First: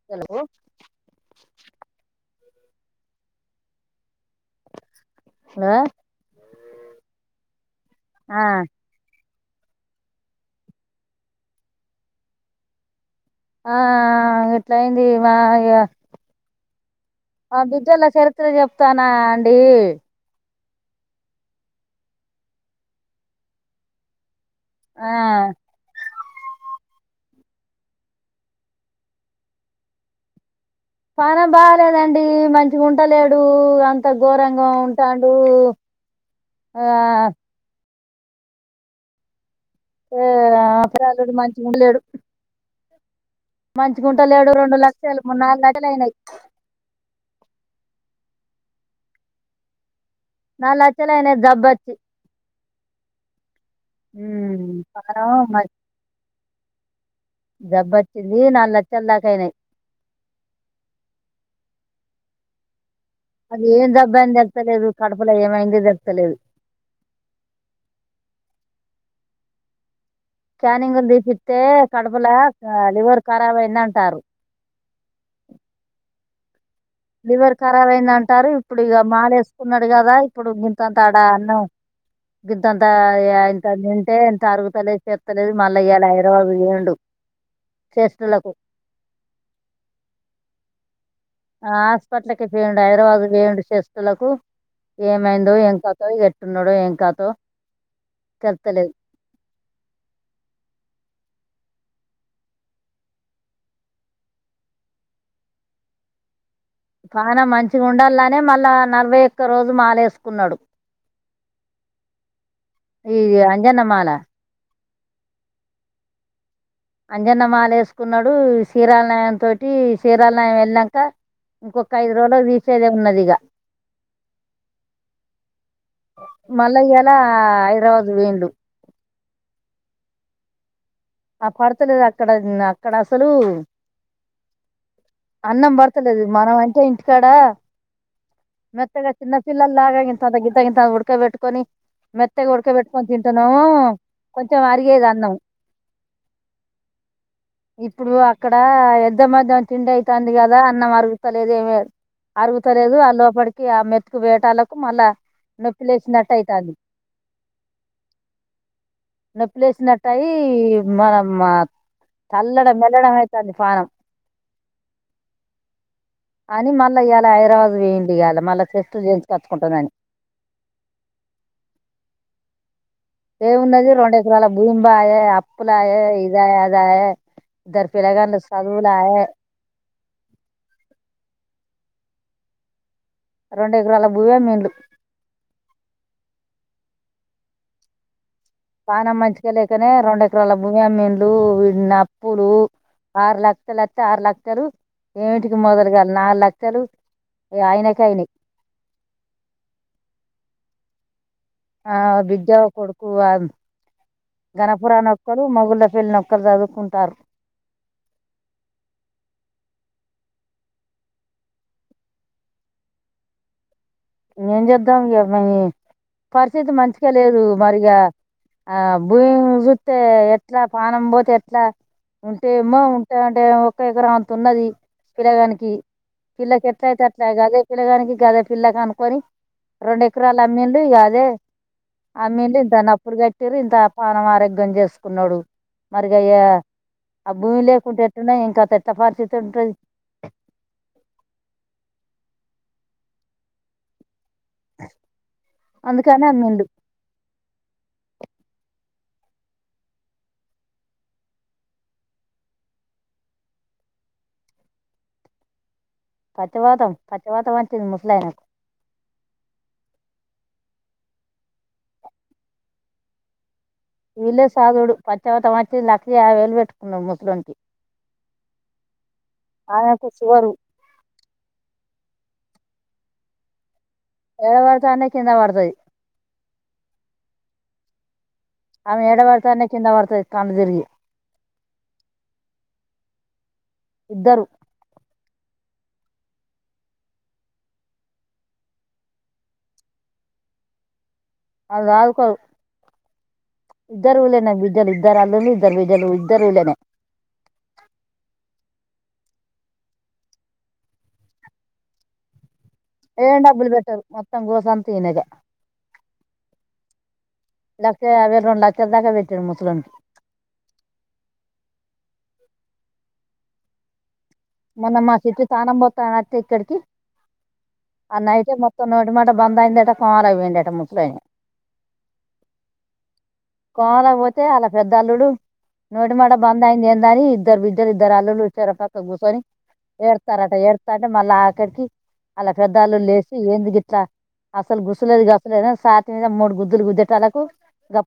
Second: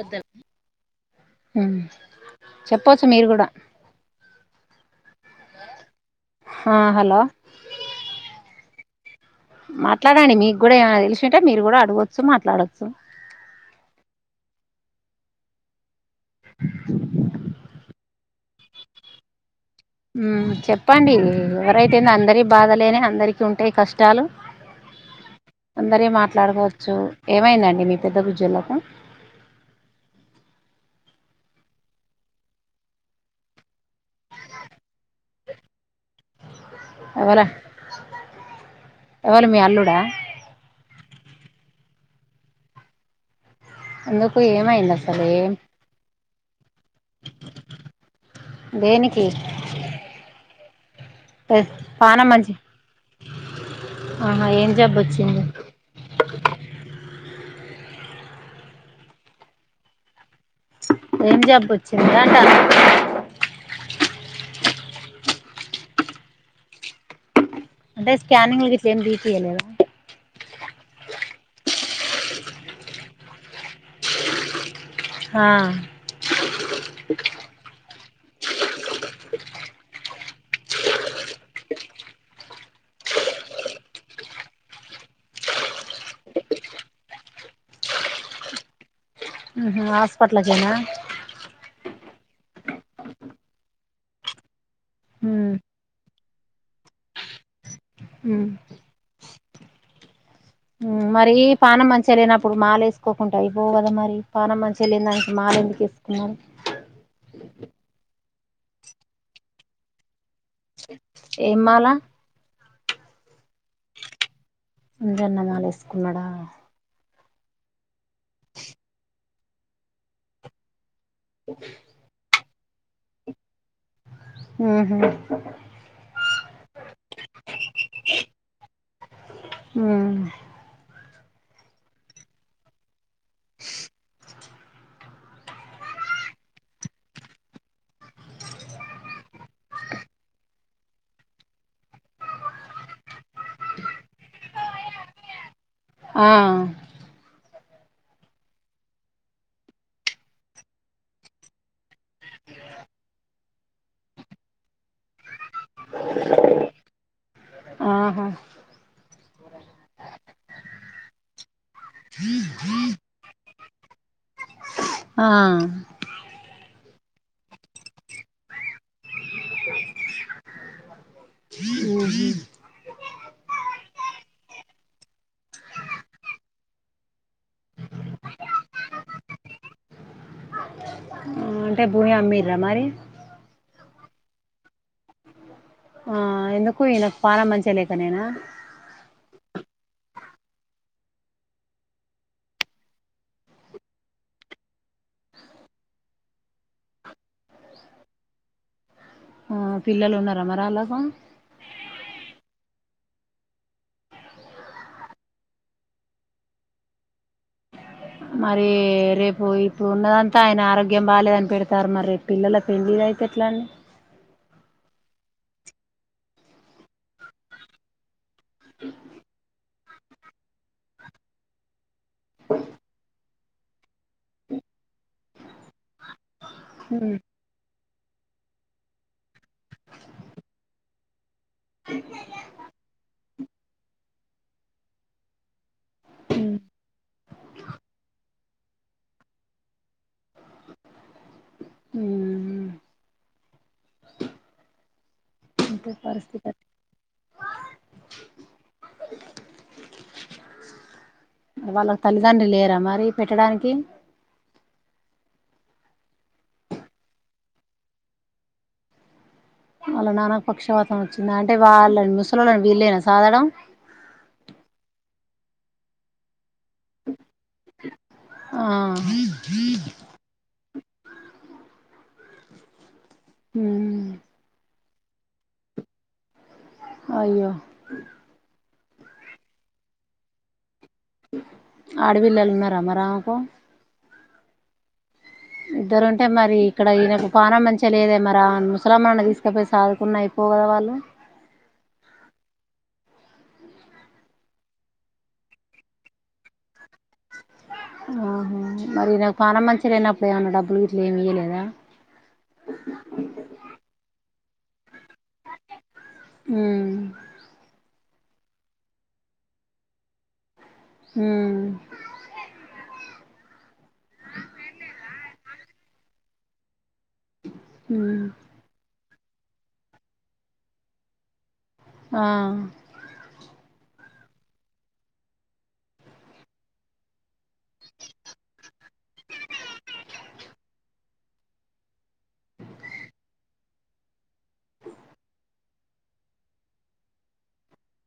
ఎద్దాం hello మ్ చెప్పవచ్చు మీరు కూడా హలో ఆ హలో ఆ మాట్లాడండి మీకు కూడా ఏమనా తెలిసింటే మీరు కూడా అడగచ్చు మాట్లాడొచ్చు ఆ ఇట్లా అయింది మా ఇ ఆ బిడ్డల చరిత్ర చెప్తానా అం మ్ చెప్ చెప్పండి ఎవరైతేనే అందరి బాధలేనే అందరికి ఉంటాయ్ కష్టాలు ఆ అందరి మాట్లాడుకోవచ్చు ఏమైందండి మీ పెద్ద గుజ్జులకు పానం బాలేదండి మంచిగా ఉంటలేడు అంత ఘోరంగా ఉంటాడు ఆ ఎవలి మీ అ [unintelligible] లది మంచిగా ఉండలేడు మంచిగుంట ఎందుకు లేడు రెండు ఏమైంది లక్షలు అసలు ఏం నాలుగు లక్షలు అయినాయి దేనికి నా లచ్చలైనై ఏ, జబ్బాచ్చి పానం మంచి ఆహా ఏం జబ్బు వచ్చింది జబ్బు వచ్చింది నాలుగు లక్షల దాకా అయినాయ్ ఏం జబ్బు వచ్చింది అట అది ఏం జబ్బని చెప్తలేదు కడపులో ఏమైంది చెప్తలేదు అంటే స్కానింగ్ లు గిట్ల ఏమీ తీపీయలేద స్కానింగ్ లు తీపిత్తే కడపులా లివర్ ఖరాబయిందంటారు హా లివర్ కరాబైదం రు ఇప్పుడు ఇక మాలేసుకున్నాడు కదా ఇప్పుడు గితంత ఆడ అన్నం గితంత ఇంత తింటే ఇంత అరుగుతలే చెత్తలేదు మళ్ళ ఇలా హైదరాబాదు పొయిండు చేష్టులకు మ్ హ్ హాస్పట్లకేనా ఆ హాస్పిట్లకే పొయిండు హైదరాబాద్ కు పొయిండు చెస్టులకు ఏమైందో ఉమ్ ఏం కతో ఎట్టున్నాడో ఏంకతో ఉమ్ తలుత్త లేద్ మరీ పానం మంచిగా లేనప్పుడు మాల వేసుకోకుండా అయిపో కదా మరి పానం మంచిగా లేన్దానికి మాల ఎందుకు వేసుకున్నారు కాన మంచిగా ఉండాలలానే మళ్ళా నలభై ఒక్క రోజు మాలేసుకున్నాడు ఏమ్ మాల ఈ అంజన్నమాల అంజన్నమాల వేస్కున్నాడా అంజన్న మాలేస్ కున్నాడు చీరాల్నె తోటి చీరాల్నె వెళ్ళి నాక ఇక ఇంకొక్క ఐదు రోజులు వ ఇచ్చేదె మున్నది ఇగ ఉహు మళ్ళా ఇయాల హైదరాబాద్ పోయిండు ఉమ్ ఆ పడ్తలేదు అక్కడన్ అక్కడ స్సలూ అన్నం పడతలేదు మనం అంటే ఇంటికాడా మెత్తగా చిన్న పిల్లల్లాగా ఇంత ఇంతగింత ఉడకబెట్టుకొని మెత్తగా ఉడకబట్టుకొని తిం ఇతనూ కొంచెం అరిగేది అన్నం ఆ ఇప్పుడు అక్కడ ఎద్ద మధ్యం తిండి అయితుంది కదా అన్నం అరుగుతలేదు ఏమి అరుగుతలేదు అ లోపడికి ఆ మెతుకు వేటాలకు మళ్ళా నొప్పి లేస్తునట్టయితాంది ఆహా నొప్పి లేసినట్టయి మరమ్మా చల్లడం మెల్లడం అయితాంది పానం ఆ అని మన ఇట్ల ఇయ్యాల హైదరాబాద్ పోయిండు ఇయ్యాల మళ్ళా టెస్టులు చేయించుకొచ్చుకుంటా అని ఊహు ఏమున్నది రెండు ఎకరాల భూమి పాయే అప్పులాయే ఇదాయె అదాయె ఇద్దరు పిల్లగాన్లు చదువులాయే మ్మ్ అంటే భూమి అమ్మిర్రా మరి రెండె ఎకరాల భూమి అమ్మిండు ఆ ఎందుకు ఈయనకు పానం మంచిగ లేకనేన పానం మంచిగ లేకనే రెండు ఎకరాల భూమి అమ్మిండు ఇన్నప్పులు ఆరు లక్షలత్తే ఆరు లక్షలు ఏమిటికి మొదలుగాను నాలుగు లక్షలు ఇగ ఆయనకె అయినియ్ అ పిల్లలు ఉన్నారా మరి ఆళ్ళకు ఆ బిడ్డ కొడుకు వాడు గణపురానొక్కరు మొవున్నాకెళ్లి నొక్కరు చదువుకుంటారు మరీ రేపు ఇప్పుడు ఉన్నదంతా ఆయన ఆరోగ్యం బాగాలేదని పెడతారు మరి రేపు పిల్లల పెళ్లిదయితే ఎట్లా అండి ఏం చేద్దాం ఇగ మ పరిస్థితి మంచిగ లేదు మరి ఇగా ఆ భూమ్ తే ఎట్ల పానం పోతే ఎట్ల ఉంటే ఏమో ఉంట తే ఒక్క ఎకరం అంత ఉన్నది పిలగానికి పిల్లకి ఎట్ల అయితే ఉమ్ అట్ల గదే పిల్లగానికి గదే పిల్లగాను కొని రెండు ఎకరాల్ అమ్మిండు ఇగ అదే అమ్మిండు దాని అప్పుడ్ కట్ తరి ఇంత పానం ఆరోగ్యం చేసుకున్నాడు మరిగ అయ ఉమ్ ఆ భూమి లేకుంటె ఎట్టునే తత ఎట్ట పర్సితీ ఉంటది హ్మ్ అంతె అందుకని పరిస్థితి అమ్మిండు వాళ్ళకు తల్లిదండ్రి లేరా మరి పెట్టడానికి పచ్చవాతం పచ్చవాతం వచ్చింది ముసలాయనకు వాళ్ళ నాన్నకు పక్షవాతం వచ్చింద అంటే వాళ్ళ ముసలొల్లని వీళ్లే నా సాదడం వీళ్లేే సాదుడు పచ్చవతం వచ్చి లక్ష యాభై వేలు పెట్టుకున్నం ముసలోనికి ఆ ఆయనకు షుగరు ఉ ఎడ పడితే అన్నే కింద పడతది అయ్యో ఆమె ఎడ బడితే అన్నే కింద పడ్తది కన్లు తిరిగి ఆడపిల్లలు ఉన్నారా మర ఆమెకు ఇద్దరు ఇద్దరు ఉంటే మరి ఇక్కడ ఈయనకు పానం మంచిగా లేద మరి ఆ ముసలామెను తీసుకపోయి సాదుకున్న అయిపోవు కదా వాళ్ళు వాళ్ళు సాదుకోరు ఇద్దరు ఊళ్ళో నే బిడ్డలు ఇద్దరు అల్లుళ్ళు ఇద్దరు బిడ్డలు ఇద్దరు ఊళ్ళో నే ఆహా మరి నాకు పానం మంచిగా లేనప్పుడు ఏమన్నా డబ్బులు ఇట్ల ఏమి ఇయలేదా ఏం డబ్బులు బెట్టరు మొత్తంగోస అంత ఈయనదే ఉ లక్ష యాభై రెండు లక్షల దాకా పెట్టిండు ముసలోనికి ఉమ్ మొన్న మా సిట్టి తానం పోత్తాన అత్తే ఇక్కడికి మ్మ్ అన్నైతే మొత్తం నో టి మాట బందయిదట కోమాలకు పోయిండట ముసలాయన ఆ కోమలాక పోతే అలా పెద్ద అల్లుడు నోటి మాట బంద్ అయింది ఏందని ఇద్దరు బిడ్డలు ఇద్దరు అల్లులుచ్చరపక్కన గుసొని ఏడతారట ఏడతా అంటే మళ్ళీ అక్కడికి ఆకరికి పెద్ద అల్లుడు లేసి ఏంది ఇట్లా అసలు గుసలేదు గసలేద సాతి మీద మూడు గుద్దులు గుద్ద్దటళ్లకు గ ప్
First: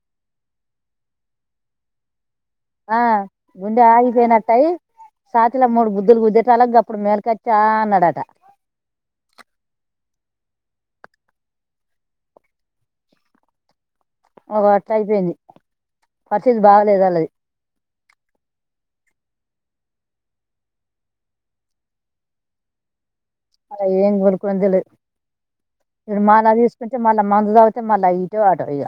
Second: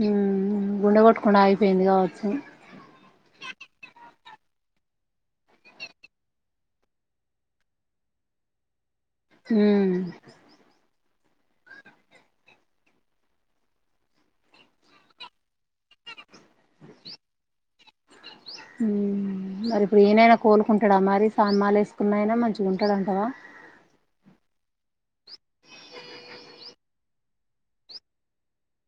ఉమ్ ఉమ్ గుండెకొట్టు కుండాగిపోయింది కావటి ఆ గుండె ఆగిపోయినట్టు అయి సాతిలో మూడు గుద్ధులు గుద్దిటలాకు అప్పుడు మేలకచ్చి ఆ అన్నాడట ఉ ఒక గట్ట అయిపోయింది పరిస్థితి బాగలేదు అళ్లది ఉమ్ మరి ఇప్పుడు ఇనైనా కోలుకుంటాడా మరి సామి మాల వేసుకున్న అయనా మంచిగా ఉంటాడఅన్ టావా అలా ఏం కొలుకునేది తెలేద్ ఇడు మాల తీసుకుంటే మళ్ళా మందు తాగితే మళ్ళా ఇటో అటో ఇగ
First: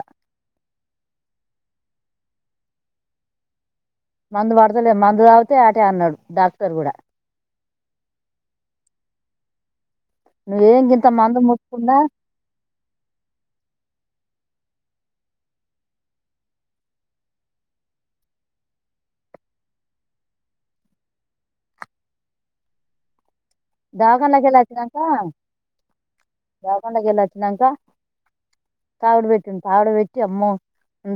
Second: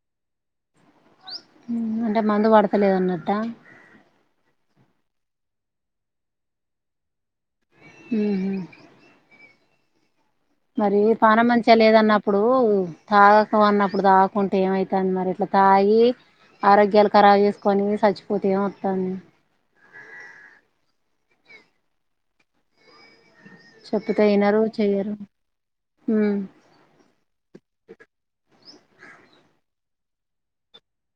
అంటే మందు పడతలేదన్నట్ట మందు పడతలే మందు తాగితే అటే అన్నాడు డాక్టర్ కూడా ఉంహు నువ్వేం మరి ఇంత మందు పానం మంచిగా ముట్టుకున్నా లేదన్నప్పుడు తాగకు అన్నప్పుడు తాగ్ కుంటే ఏమైతంది మరి ఇట్లా తాగి ఆరోగ్యాలు ఖరాబ్ చేసుకొని సచ్చిపోతే ఏం వత్తంది చెప్తే దవాకానా కి వెళ్ళి వినరు వచ్చినంక చెయ్యరు ఉమ్, దవాకానా కి వెళ్ళి వచ్చినంక తాగుడుబేట్ తాగుడు పెట్టి అమ్మో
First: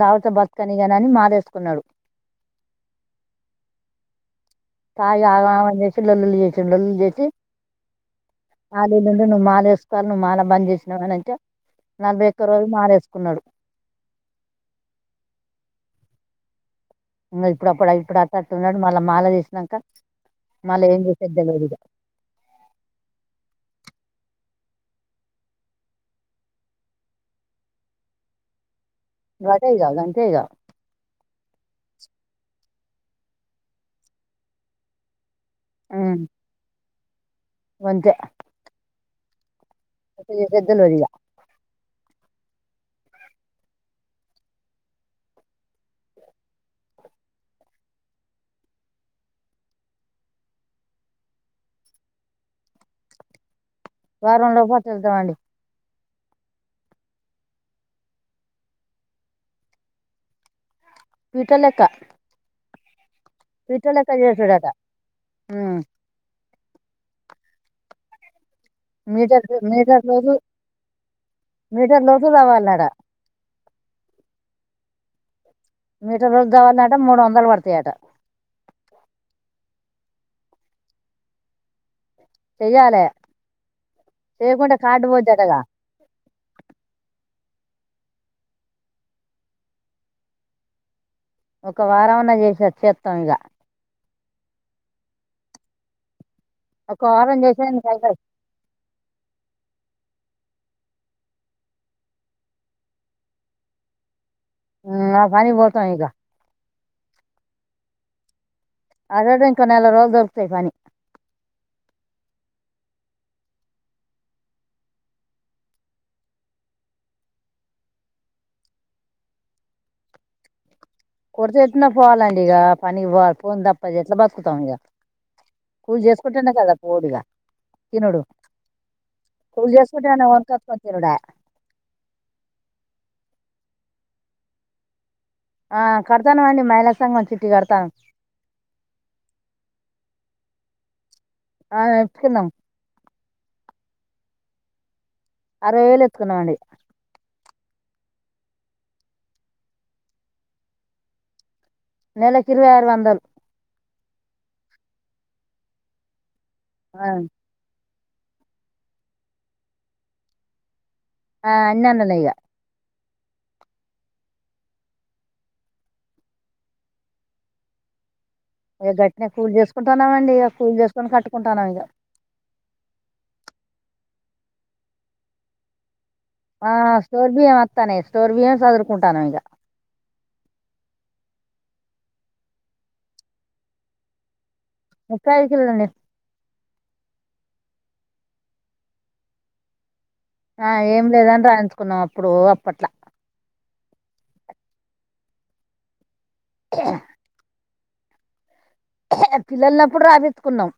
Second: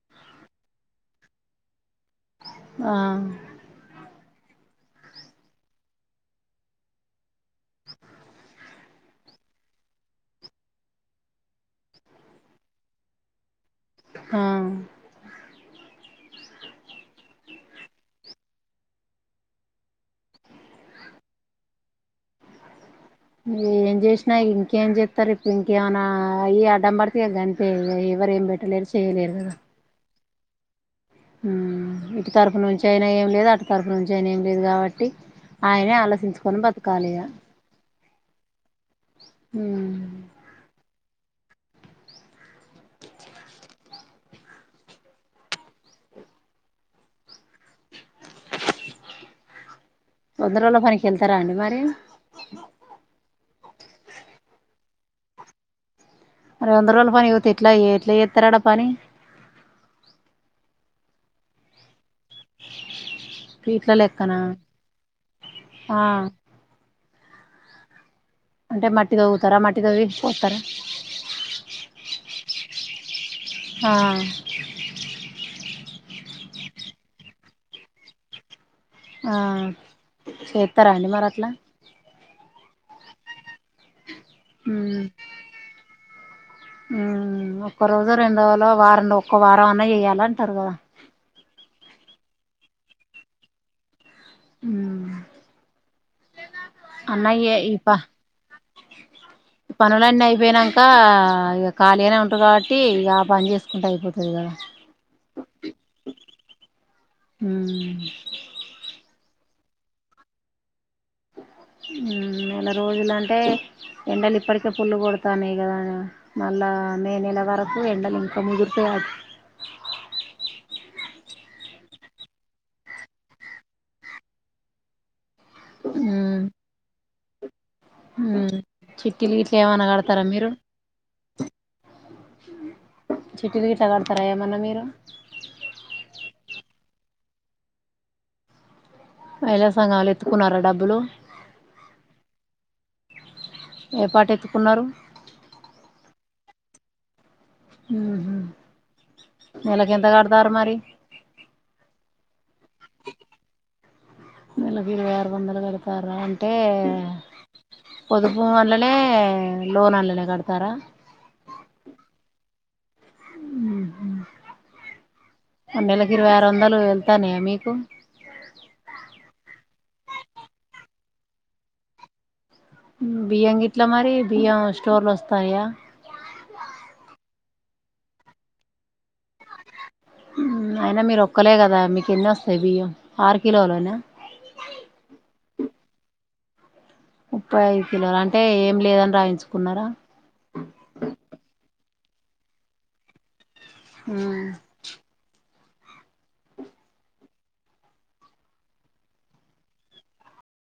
తాగితే బతుకనని ఇగ అనీ మాలెసుకున్నాడు ఆ తాగి ఆగమాగం చేసి లొల్లులు చేసి లొల్లులు చేసి మాలెల్లుండి నువ్వు మాల వేసుకోవలె నువ్వు మాల బంద్ చేసినావ్ అని అంటే నలభై ఒక్క రోజు మాలేసుకున్నాడు. హ ఇంకా ఇప్పుడప్పుడు ఇప్పుడు అటట్టున్నాడు మళ్ళా మాల తీసినాక మళ్ళా ఏం చేసేద్ద్ద తెల్వదు ఇగ ఏం జేసినా ఇంకేం జెత్తరు ఇప్పడు ఇంకేమైనా అయి అడ్డం బడితే గంతే ఎవరు ఏం బెట్టలేరు [unintelligible] ఇగా ఇటు తరపు నుంచి అయినా ఏం లేదు అటు తరపు నుంచి అయిన ఏం లేదు కాబట్టి ఆయనే ఆలోచించుకొని బ కాలేదా వంట హు [unintelligible] తొందరలో పనికి వెళ్తారా అండి మరి వారంలో పాటు వెళ్తామండి వంద రోజుల పని ఎట్లాయ ఎట్లా చేస్తారు ఆడ పని పీట్ లెక్క పీట్ పీట్ల లెక్క లెక్కన చేసేదట ఆ అంటే మట్టి మీటర్ తవ్వుతారా మట్టి మీటర్ తవ్వి లోతు పొత్తార [unintelligible] డా ఆ మీటర్ రోజు కావాలట మూడు వందలు పడతాయట ఆ చేస్తారా అండి మరి అట్లా చేయాలే చేయకుంటే కార్డ్ పోయిద్దిటగా ఉ ఒక్క రోజు రెండు రోజులో వారం ఒక్క వారం అన్నా చెయాల అంటారు కదా ఒక వారం అన్న చేసి వచ్చేత్తం ఇగ ఉ ఒక వారం చేసే ప [unintelligible] పనులన్నీ అయిపోయినాక ఇక ఖాళీ అనే ఉంటారు కాబట్టి ఇక ఆ పని చేసుకుంటే అయిపోతుంది ఆది కదా ఉమ్, ఆ పని పోతాం ఇక ఊ ఆడోడ ఇంక నెల రోజులు దొరుకుతాయి ఈ పని నెల రోజులుంటే ఎండలు ఇప్పటికే పుల్ కొడతాన్నాయి కదా మళ్ళా మే నెల వరకు ఎండలు ఇంకా ముదురుతయాట [unintelligible] పోవాలండి ఇక పని ఇవ్వాలి పో దప్పది ఎట్లా బతుకుతాం ఇక కూలీ ఉమ్ చేసుకుంటేనే కదా కుడు ఇగ తినుడు ఉమ్ చిట్టీలు గిట్లా కూలో ఏమన్నా చేసుకుంటే కడతారా మీరు కొనుక్కొచ్చి తినుడయే చిట్టీలు గిట్ల కడుతర ఏమన్న మీరు ఆ కడుతానమండి మహిళా సంఘం చిట్టి కడుతానం మైల సంగం ల ఎత్తుకున్నార డబ్బులు ఆ ఎత్తుకున్నాం ఏపటేత్తుకున్నారు అరవై వేలు ఎత్తుకున్నామండి మ్ హు నేలకేంత కడుతర్రు మరి నెలకిరవై ఆరు వందాలు నేలకి ఇరవై ఆరు వందలు కడుతార్ర ఆన్ ఎ ఆ, పొదుపు అండ్లనే లోన్ అండ్లనే కడతార్ర ఆ అన్నిఅండ్లనే ఇగ మ్ హు మరి నేలకు ఇరవై ఆరు వందలు ఎల్తాన్నాయా మీకు ఇగ గట్నే కలి చేసుకుంటన్నామండి ఇగ కూలి చేసుకొని కట్టుకుంటన్నాం ఇగ బియ్యం గిట్లా మరి బియ్యం స్టోర్లు వస్తాయా తానయ్ స్టోర్ బియ్యమే సద్గురుకుంటన్నాం ఇగ అయినా మీరు ఒక్కలే కదా మీకు ఎన్ని ఓస్తాయి బియ్యం ఆరు కిలోలు ఏనా ముపై ఐదు కిలోలండి ముప్పై ఐదు కిలోలు అంటే ఏం లేదని రాయించుకున్నారా ఆ ఏం లేదని రాయించు కున్నప్పుడు ఓ అప్పట్లా మ్ పిల్లలునప్పుడు రాపిచ్చుకున్నాం